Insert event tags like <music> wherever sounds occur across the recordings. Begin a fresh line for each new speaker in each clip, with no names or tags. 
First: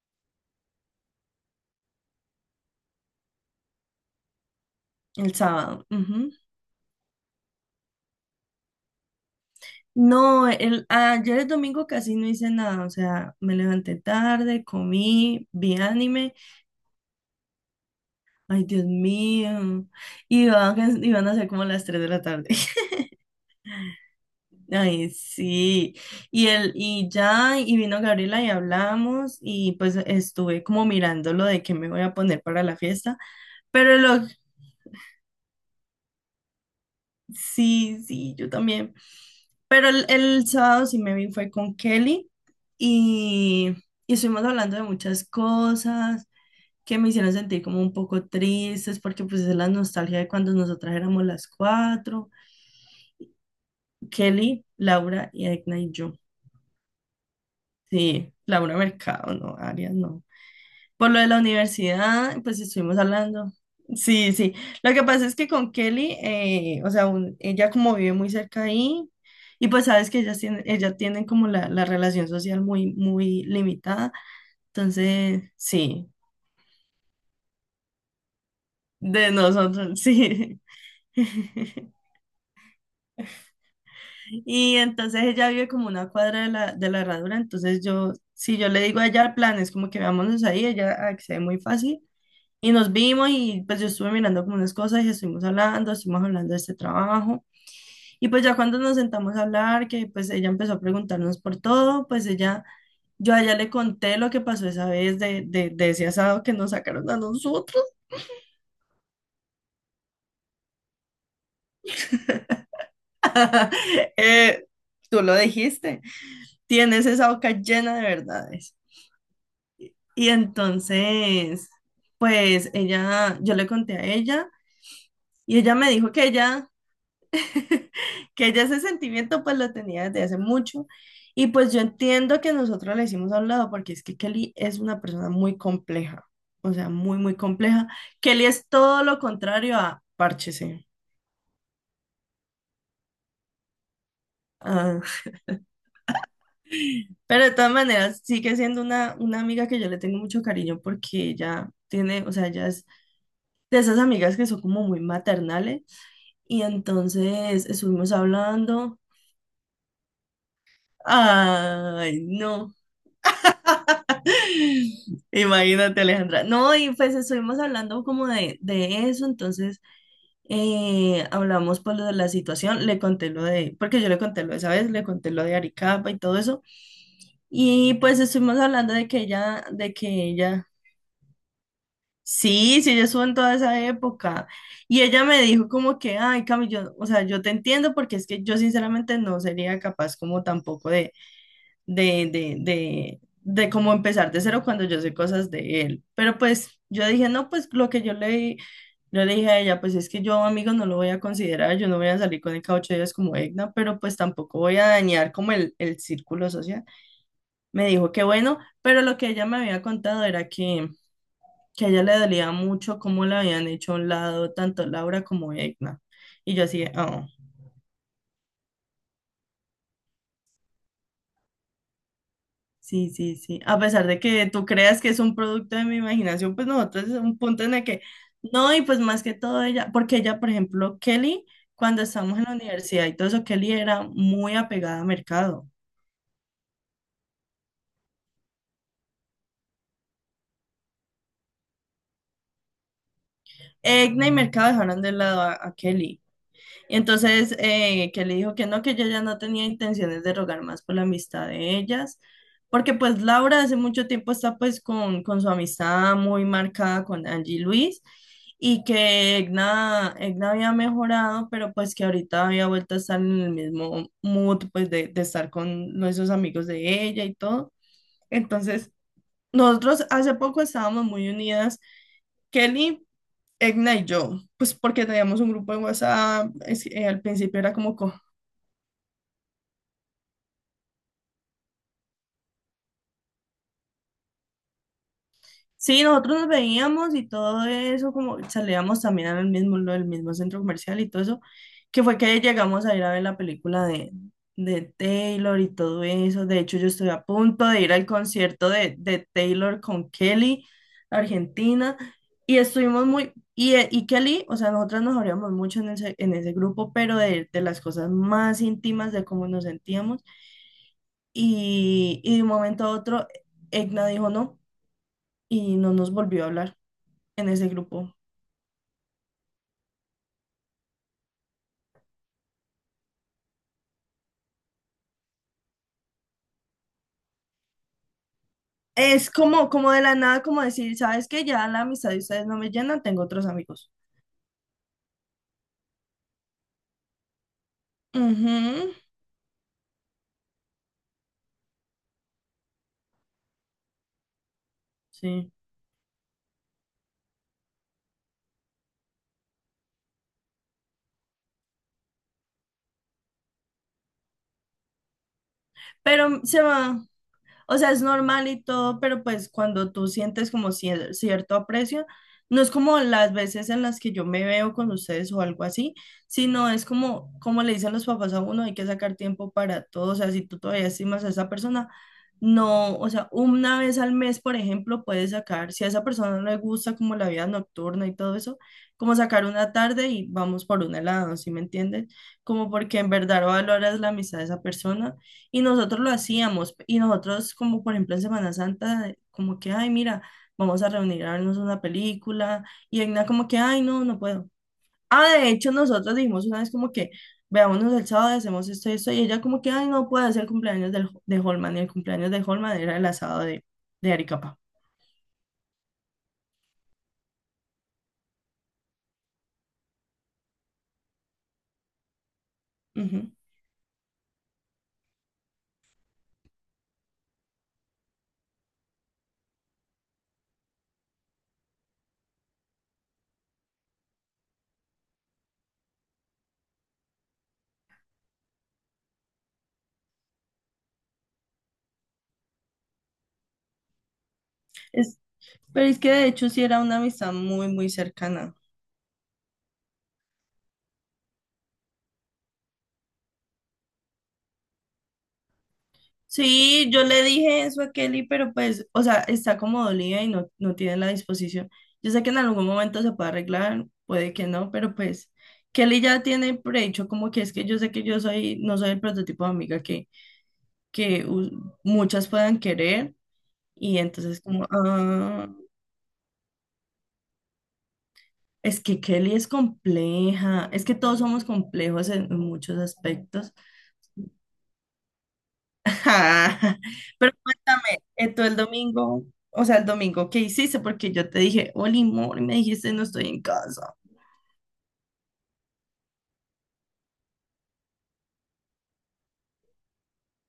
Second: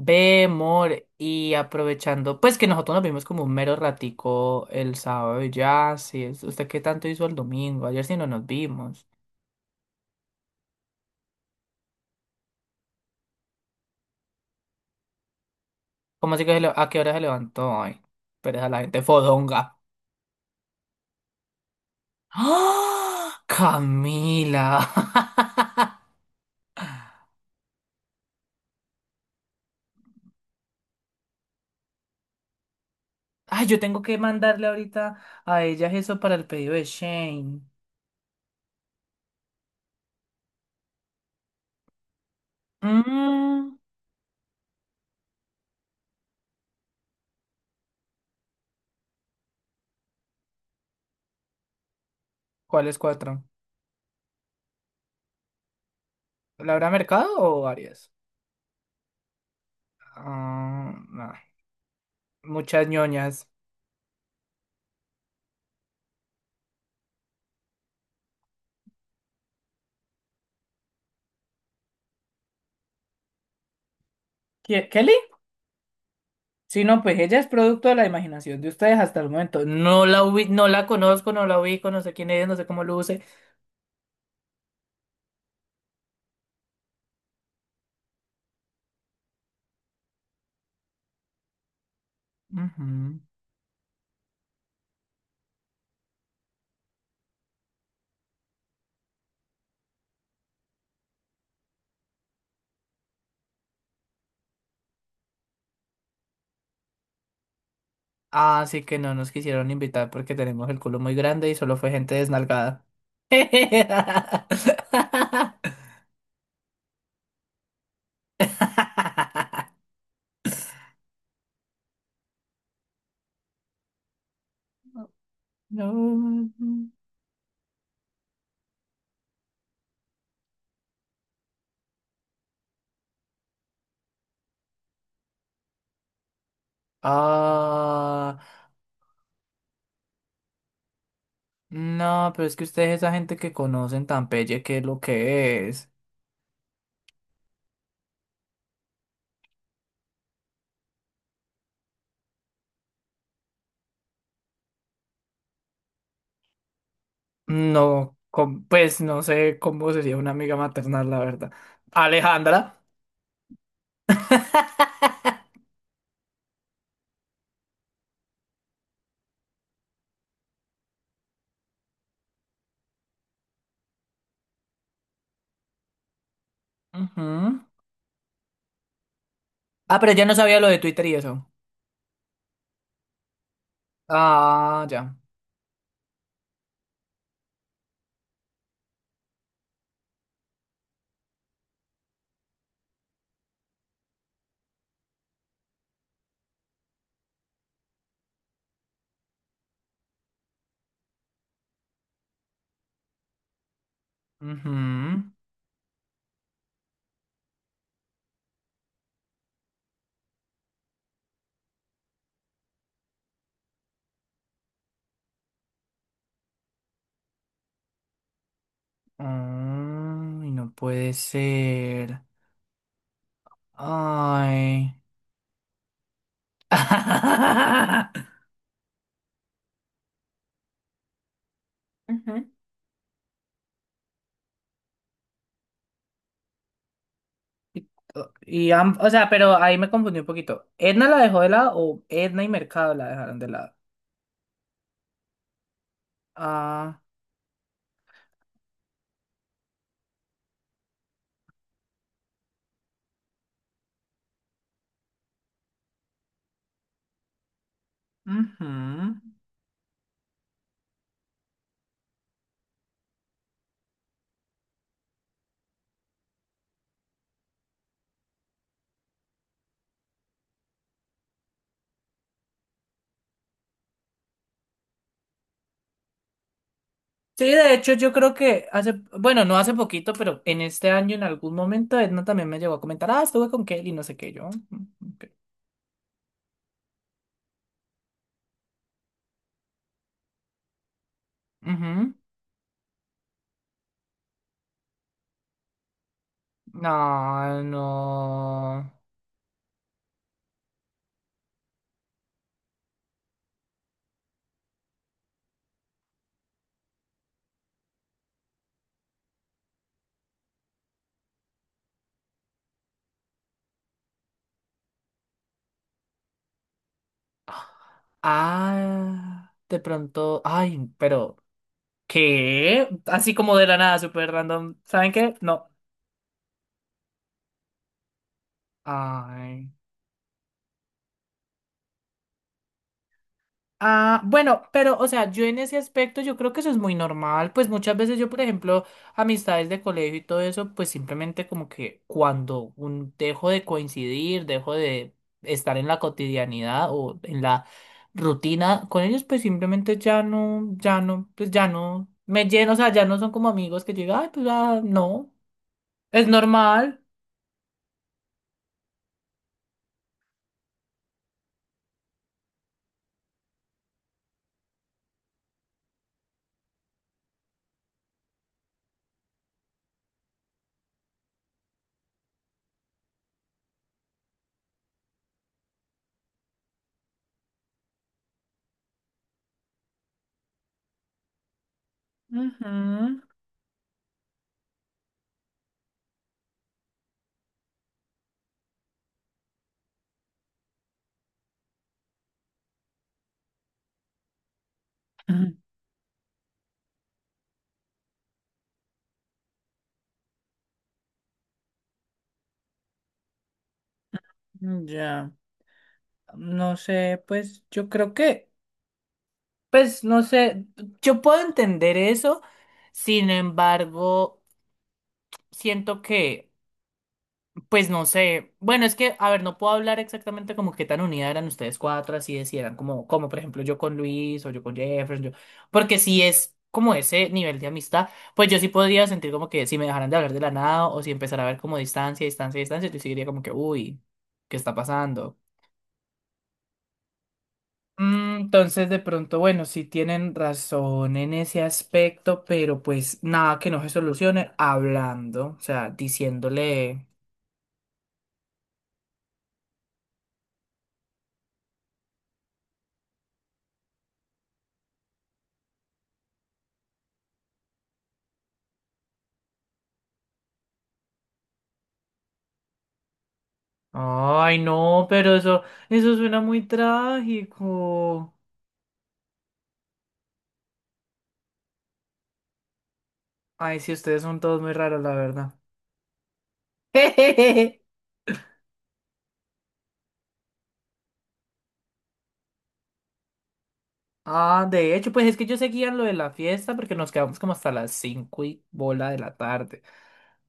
Ve, amor, y aprovechando, pues que nosotros nos vimos como un mero ratico el
El
sábado y
sábado.
ya, sí,
Ujú.
¿usted qué tanto hizo el domingo? Ayer sí no nos vimos.
No, ayer el domingo casi no hice nada, o sea, me levanté tarde, comí, vi
¿Cómo
anime,
así que a qué hora se levantó, ay? Pero
ay,
esa la
Dios
gente fodonga.
mío, y iban a ser como las 3 de la tarde. <laughs>
¡Ah! ¡Camila!
Ay, sí, y vino Gabriela y hablamos, y pues estuve como mirando lo de qué me voy a poner para la fiesta,
<laughs> Ay, yo
pero
tengo que
lo
mandarle ahorita a ellas eso para el pedido de Shane.
Sí, sí, yo también. Pero el sábado sí me vi, fue con Kelly, y,
Mm.
y estuvimos hablando de muchas cosas que me hicieron sentir como un poco tristes, porque pues es la nostalgia de cuando nosotras éramos las cuatro,
¿Cuáles cuatro?
Kelly, Laura y Edna y yo.
¿Laura Mercado o varias?
Sí, Laura Mercado, no, Arias, no.
Ah,
Por lo de
nah,
la universidad, pues
muchas
estuvimos
ñoñas.
hablando. Sí, sí. Lo que pasa es que con Kelly, o sea, ella como vive muy cerca ahí, y pues sabes que ellas tienen, ella tienen como la relación social muy, muy limitada.
¿Qué, Kelly?
Entonces, sí,
Sí, no, pues ella es producto de la imaginación de ustedes hasta el
de
momento.
nosotros,
No la ubi-
sí.
no la conozco, no
<laughs>
la ubico, no sé quién es, no sé cómo luce.
Y entonces ella vive como una cuadra de la, herradura, entonces yo, si yo le digo a ella el plan, es como que vámonos ahí, ella accede muy fácil. Y nos
Ujú.
vimos y pues yo estuve mirando como unas cosas y estuvimos hablando de este trabajo. Y pues ya cuando nos sentamos a hablar, que pues ella empezó a preguntarnos por todo, pues ella, yo a ella le conté lo que pasó esa vez de ese asado que nos sacaron a nosotros.
Así que no nos quisieron invitar porque tenemos el culo muy grande y solo fue gente desnalgada.
<laughs> Eh, Tú lo
<laughs>
dijiste, tienes esa boca llena de verdades. Y entonces, pues ella, yo le conté a ella y ella me dijo que
No.
ella... <laughs> que ella ese sentimiento pues lo tenía desde hace mucho, y pues yo entiendo que nosotros le hicimos a un lado porque es que Kelly es una persona muy compleja, o sea, muy, muy compleja.
Ah,
Kelly es todo lo contrario a Párchese.
no, pero es que ustedes esa gente que conocen tan pelle, ¿qué es lo
Ah,
que es?
pero de todas maneras sigue siendo una amiga que yo le tengo mucho cariño, porque ella tiene, o sea, ella es de esas amigas que son como muy maternales, y entonces estuvimos
No,
hablando.
pues no sé cómo sería una amiga maternal, la verdad.
Ay, no.
Alejandra. <laughs>
Imagínate, Alejandra. No, y pues estuvimos hablando como de eso, entonces hablamos por lo de la situación, le conté lo de, porque yo le conté lo de esa vez, le conté lo de Aricapa y todo eso,
Ujú.
y pues estuvimos hablando de que ella, de
Ah,
que
pero ya no sabía lo
ella,
de Twitter y eso.
sí, sí, ella estuvo en toda esa época,
Ah,
y
ya.
ella me dijo como que, ay, Cami, yo, o sea, yo te entiendo, porque es que yo sinceramente no sería capaz como tampoco de cómo empezar de cero cuando yo sé cosas de él. Pero pues yo dije, no, pues lo que yo le dije a ella, pues es que yo, amigo, no lo voy a considerar, yo no voy a salir con el cada 8 días como Egna, pero pues tampoco voy a
Ujú.
dañar como el círculo social. Me dijo que bueno, pero lo que ella me había contado era que a ella le dolía mucho cómo la habían hecho a un lado tanto Laura como Egna. Y yo así, de, "Ah".
Ay, no puede ser.
Sí, sí, sí. A pesar de que tú
Ay.
creas que es un producto de mi imaginación, pues nosotros es un punto en el que,
<laughs>
no, y pues más que todo ella, porque ella, por ejemplo, Kelly, cuando estábamos en
Ujú.
la universidad y todo eso, Kelly era muy apegada a Mercado.
Y, oh, y o sea, pero ahí me confundí un poquito. ¿Edna la dejó de lado o Edna y Mercado la dejaron de lado?
Egna y Mercado dejaron de lado a, Kelly.
Ah,
Entonces, que le dijo que no, que ella ya no tenía intenciones de rogar más por la amistad de ellas, porque pues Laura hace mucho tiempo está pues con su amistad muy marcada con Angie y Luis,
ujú.
y que Egna había mejorado, pero pues que ahorita había vuelto a estar en el mismo mood pues de estar con esos amigos de ella y todo. Entonces, nosotros hace poco estábamos muy unidas, Kelly, Egna y yo, pues porque teníamos un grupo de WhatsApp, al
Sí,
principio
de
era
hecho
como...
yo creo que hace, bueno, no hace poquito, pero en este año en algún momento Edna también me llegó a comentar, ah, estuve con Kelly, no sé qué, yo: "Mm, ok".
Sí, nosotros nos veíamos y todo eso, como salíamos también al mismo, del mismo centro comercial y todo eso, que
Ujú.
fue que llegamos a ir a ver la película de Taylor y todo eso. De hecho, yo estoy a
No,
punto de ir al concierto
no.
de Taylor con Kelly, Argentina, y estuvimos muy, y Kelly, o sea, nosotras nos abríamos mucho en ese grupo, pero de las cosas más íntimas, de cómo nos sentíamos, y de un momento a otro, Egna dijo no, y no nos volvió a hablar en ese grupo.
Ah, de pronto, ay, pero, ¿qué? Así como de la nada, súper random. ¿Saben qué? No.
Es
Ay.
como, como de la nada, como decir, ¿sabes qué? Ya la amistad de ustedes no me llena, tengo otros amigos.
Ah, bueno, pero, o sea, yo en ese aspecto yo creo que eso es muy normal, pues muchas veces yo, por ejemplo,
Ujú,
amistades de colegio y todo eso, pues simplemente como que cuando un, dejo de coincidir, dejo de
sí.
estar en la cotidianidad o en la rutina con ellos, pues simplemente ya no, ya no, pues ya no me lleno, o sea, ya no son como amigos que llega, ay, pues ah, no, es
Pero se
normal.
va. O sea, es normal y todo, pero pues cuando tú sientes como cierto aprecio, no es como las veces en las que yo me veo con ustedes o algo así, sino es como, como le dicen los papás a uno, hay que sacar tiempo para todo. O sea, si tú todavía estimas a esa persona, no, o sea, una vez al mes, por ejemplo, puedes sacar, si a esa persona no le gusta como la vida nocturna y todo eso, como sacar una tarde y vamos por un helado, ¿sí me entiendes? Como
Ujú.
porque en verdad valoras la amistad de esa persona, y nosotros lo hacíamos, y nosotros como por ejemplo en Semana Santa, como que, ay, mira, vamos a reunir a vernos una película, y Egna como que, ay, no, no puedo. Ah, de hecho
<clears throat>
nosotros dijimos una vez como que, veámonos el sábado, hacemos esto, esto, y ella como que, ay, no puedo hacer el cumpleaños del, de Holman, y el cumpleaños de Holman era el asado de Aricapa.
Ya, no sé, pues yo creo que… Pues no sé, yo puedo entender eso, sin
Ujú.
embargo, siento que, pues no sé, bueno, es que, a ver, no puedo hablar exactamente como qué tan unidas eran ustedes cuatro, así de si eran como, como por ejemplo yo con Luis o yo con Jefferson, yo, porque si es como ese nivel de amistad, pues yo sí podría sentir como que si me dejaran de hablar de la nada o si empezara a ver como distancia, distancia, distancia, yo sí diría como que, uy, ¿qué está
Es,
pasando?
pero es que de hecho sí era una amistad muy, muy
Mm.
cercana.
Entonces, de pronto, bueno, sí tienen razón en ese aspecto, pero pues nada que no se solucione hablando, o sea,
Sí, yo
diciéndole,
le dije eso a Kelly, pero pues, o sea, está como dolida y no, no tiene la disposición. Yo sé que en algún momento se puede arreglar, puede que no, pero pues Kelly ya tiene prehecho como que es que yo sé que yo soy, no soy el prototipo de amiga que muchas puedan querer, y entonces
ay,
como,
no, pero
ah,
eso suena muy trágico.
es que Kelly es compleja, es que todos somos complejos en muchos aspectos.
Ay, sí, ustedes son todos muy raros, la verdad.
Ja, pero
<laughs>
cuéntame, tú el domingo, o sea, el domingo, ¿qué hiciste? Porque yo te dije, Oli, amor, y me dijiste, no estoy en casa.
Ah, de hecho, pues es que yo seguía lo de la fiesta porque nos quedamos como hasta las cinco y bola de la tarde.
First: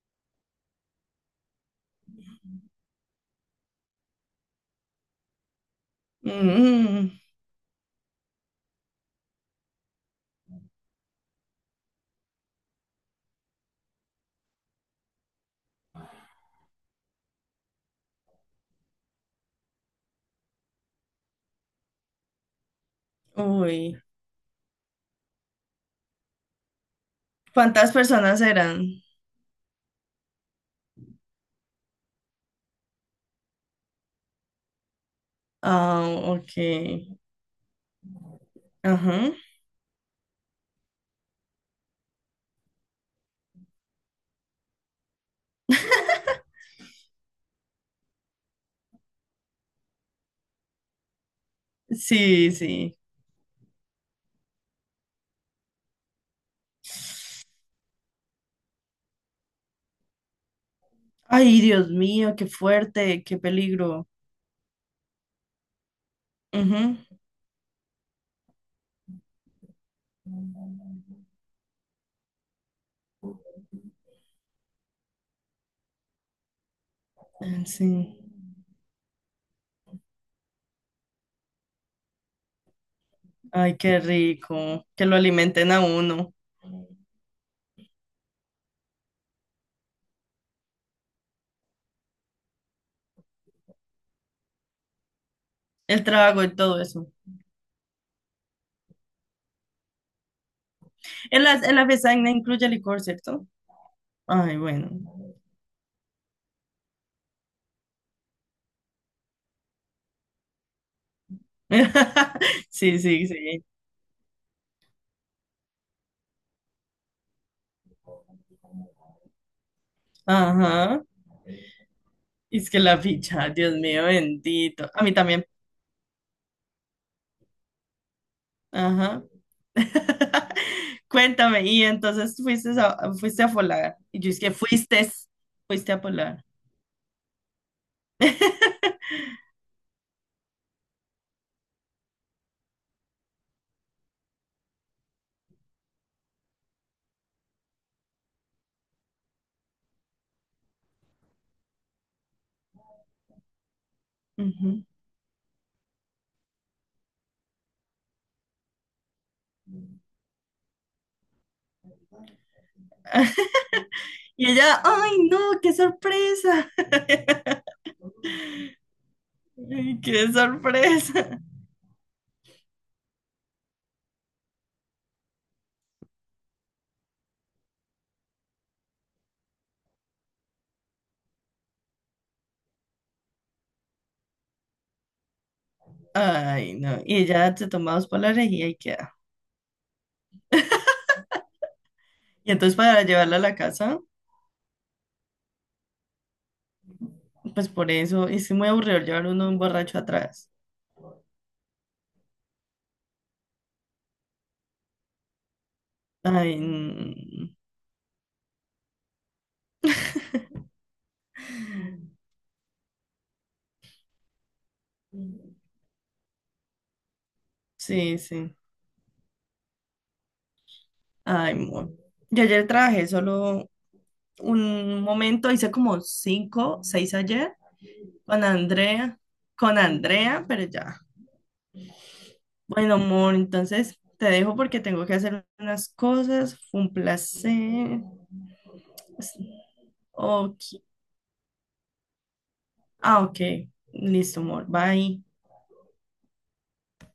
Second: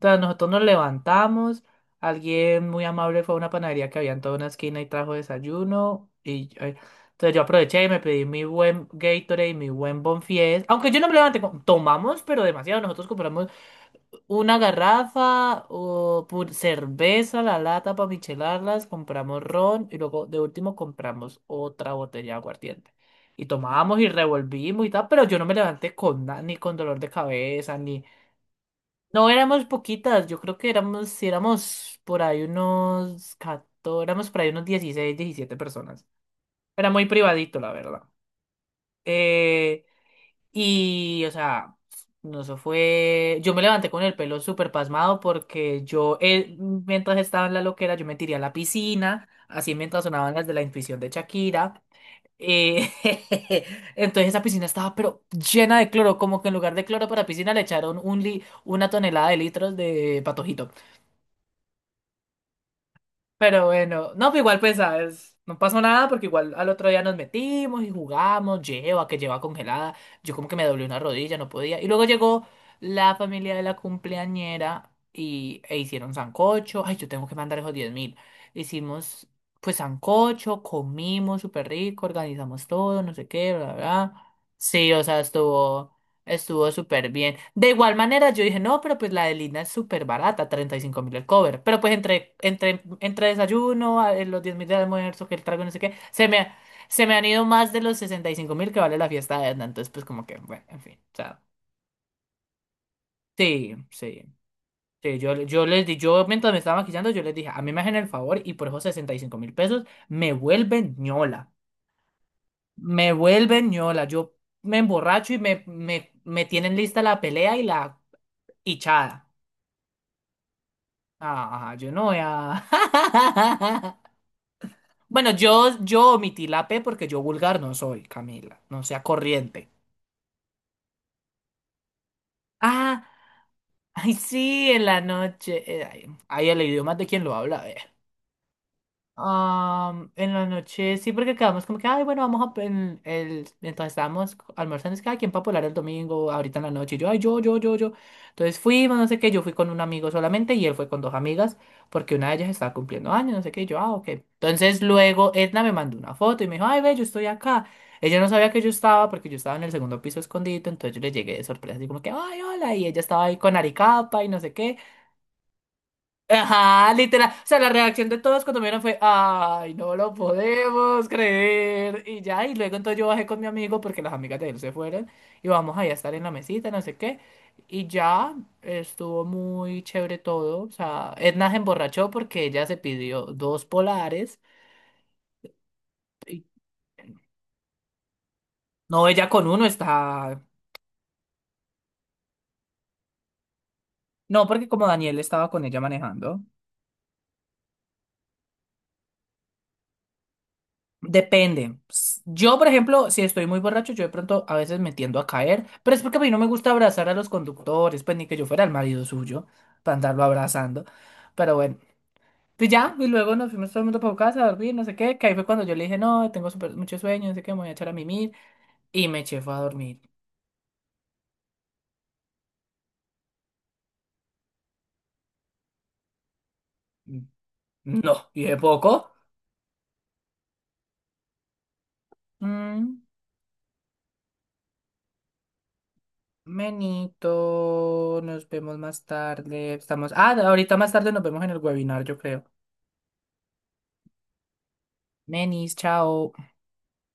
Sea, nosotros nos levantamos, alguien muy amable fue a una panadería que había en toda una esquina y trajo desayuno. Y
Mm,
entonces yo aproveché y me pedí mi buen Gatorade y mi buen Bonfies. Aunque yo no me levanté, tomamos, pero demasiado. Nosotros compramos una garrafa, o cerveza, la lata para michelarlas, compramos ron y luego de último compramos otra botella de aguardiente. Y
uy,
tomábamos y revolvimos y tal, pero yo no me levanté con ni con dolor de cabeza,
¿cuántas
ni…
personas eran?
No éramos poquitas, yo creo que éramos, si éramos por ahí unos 14, éramos por ahí unos 16 17
Ah,
personas. Era muy
ok,
privadito, la verdad.
ajá,
Eh, y, o sea, no, eso fue. Yo me levanté con el pelo súper pasmado porque yo, mientras estaba en la loquera, yo me tiré a la piscina, así mientras sonaban las de la intuición de Shakira.
sí,
Eh,
sí.
<laughs> entonces esa piscina estaba pero llena de cloro, como que en lugar de cloro para piscina le echaron un una tonelada de litros de patojito.
Ay, Dios mío, qué fuerte, qué
Pero
peligro.
bueno, no, pero igual pues, ¿sabes? No pasó nada porque igual al otro día nos
Ujú,
metimos y jugamos, lleva, que lleva congelada. Yo como que me doblé una rodilla, no podía. Y luego llegó la familia de la cumpleañera y, e hicieron sancocho. Ay, yo tengo que mandar
ah,
esos 10.000.
sí,
Hicimos pues sancocho, comimos súper rico, organizamos todo, no sé qué, bla, bla,
ay, qué
bla.
rico,
Sí, o
que lo
sea,
alimenten a
estuvo…
uno,
Estuvo súper bien. De igual manera, yo dije, no, pero pues la de Lina es súper barata, 35.000 el cover. Pero pues entre desayuno, los 10.000 de almuerzo, que el trago, no sé qué,
el
se
trago
me,
y todo
se
eso.
me han ido más de los 65.000 que vale la fiesta de Edna. Entonces, pues como que, bueno, en fin. O sea,
En la besaña incluye licor, ¿cierto?
sí, sí.
Ay, bueno.
Sí, yo les di, yo mientras me estaba maquillando, yo les dije, a mí me hacen el favor y por esos 65.000 pesos me vuelven ñola.
<laughs> Sí,
Me
sí, sí.
vuelven ñola. Yo me emborracho y me tienen lista la pelea y la hinchada.
Ajá.
Ah, yo no voy
Y
a…
es que la ficha, Dios mío, bendito. A
<laughs>
mí
Bueno,
también.
yo omití la P porque yo vulgar no soy, Camila. No sea
Ajá.
corriente.
<laughs> Cuéntame, y entonces fuiste
Ah,
a, fuiste a Polar.
ay,
Y yo es que
sí, en la
fuiste,
noche.
fuiste a
Ay,
Polar.
ay, el idioma es de quien lo habla.
<laughs>
En la noche, sí, porque quedamos como que, ay, bueno, vamos a… en el, entonces estábamos almorzando, es que, ay, ¿quién va a polar el domingo ahorita en la noche? Y yo, ay, yo, yo, yo, yo. Entonces fuimos, no sé qué, yo fui con un amigo solamente y él fue con dos amigas porque una de ellas estaba cumpliendo años, no sé qué, y yo, ah, ok.
Ujú.
Entonces luego Edna me mandó una foto y me dijo, ay, ve, yo estoy acá. Ella no sabía que yo estaba porque yo estaba en el segundo piso escondido, entonces yo le llegué de sorpresa, así como que, ay, hola, y ella estaba ahí con Aricapa y no
Y
sé qué.
ella, ay, no, qué sorpresa.
Ajá, literal. O sea, la reacción de todos cuando me vieron fue,
<laughs>
ay, no
Ay,
lo
qué
podemos
sorpresa.
creer. Y ya, y luego entonces yo bajé con mi amigo porque las amigas de él se fueron y vamos ahí a estar en la mesita, no sé qué. Y ya estuvo muy chévere todo. O sea, Edna se emborrachó porque ella se pidió dos polares.
<laughs> Ay, no. Y ella se toma dos polares y ahí
No,
queda.
ella con uno está…
Y entonces para llevarla a la casa,
No, porque como Daniel estaba con ella manejando.
pues por eso, es muy aburrido llevar uno un borracho atrás.
Depende. Yo, por ejemplo, si estoy muy borracho, yo de pronto a veces me tiendo a caer, pero es porque a mí no me
Ay,
gusta abrazar a los conductores, pues ni que yo fuera el marido suyo para andarlo abrazando. Pero bueno, pues ya, y luego nos fuimos todo el mundo para casa a dormir, no sé qué, que ahí fue cuando yo le dije, no, tengo mucho sueño, no sé qué, me voy a echar a
sí,
mimir,
sí.
y me eché fue a dormir.
Ay, amor. Yo ayer trabajé solo un momento, hice como cinco, seis
Mm.
ayer
No, y
con
de poco.
Andrea, pero ya. Bueno,
Mm.
amor, entonces te dejo porque tengo que hacer unas cosas. Fue un placer.
Menito, nos vemos más tarde. Estamos, ah, ahorita
Ok.
más tarde nos vemos en el webinar, yo creo.
Ah, ok. Listo, amor. Bye.
Menis, chao.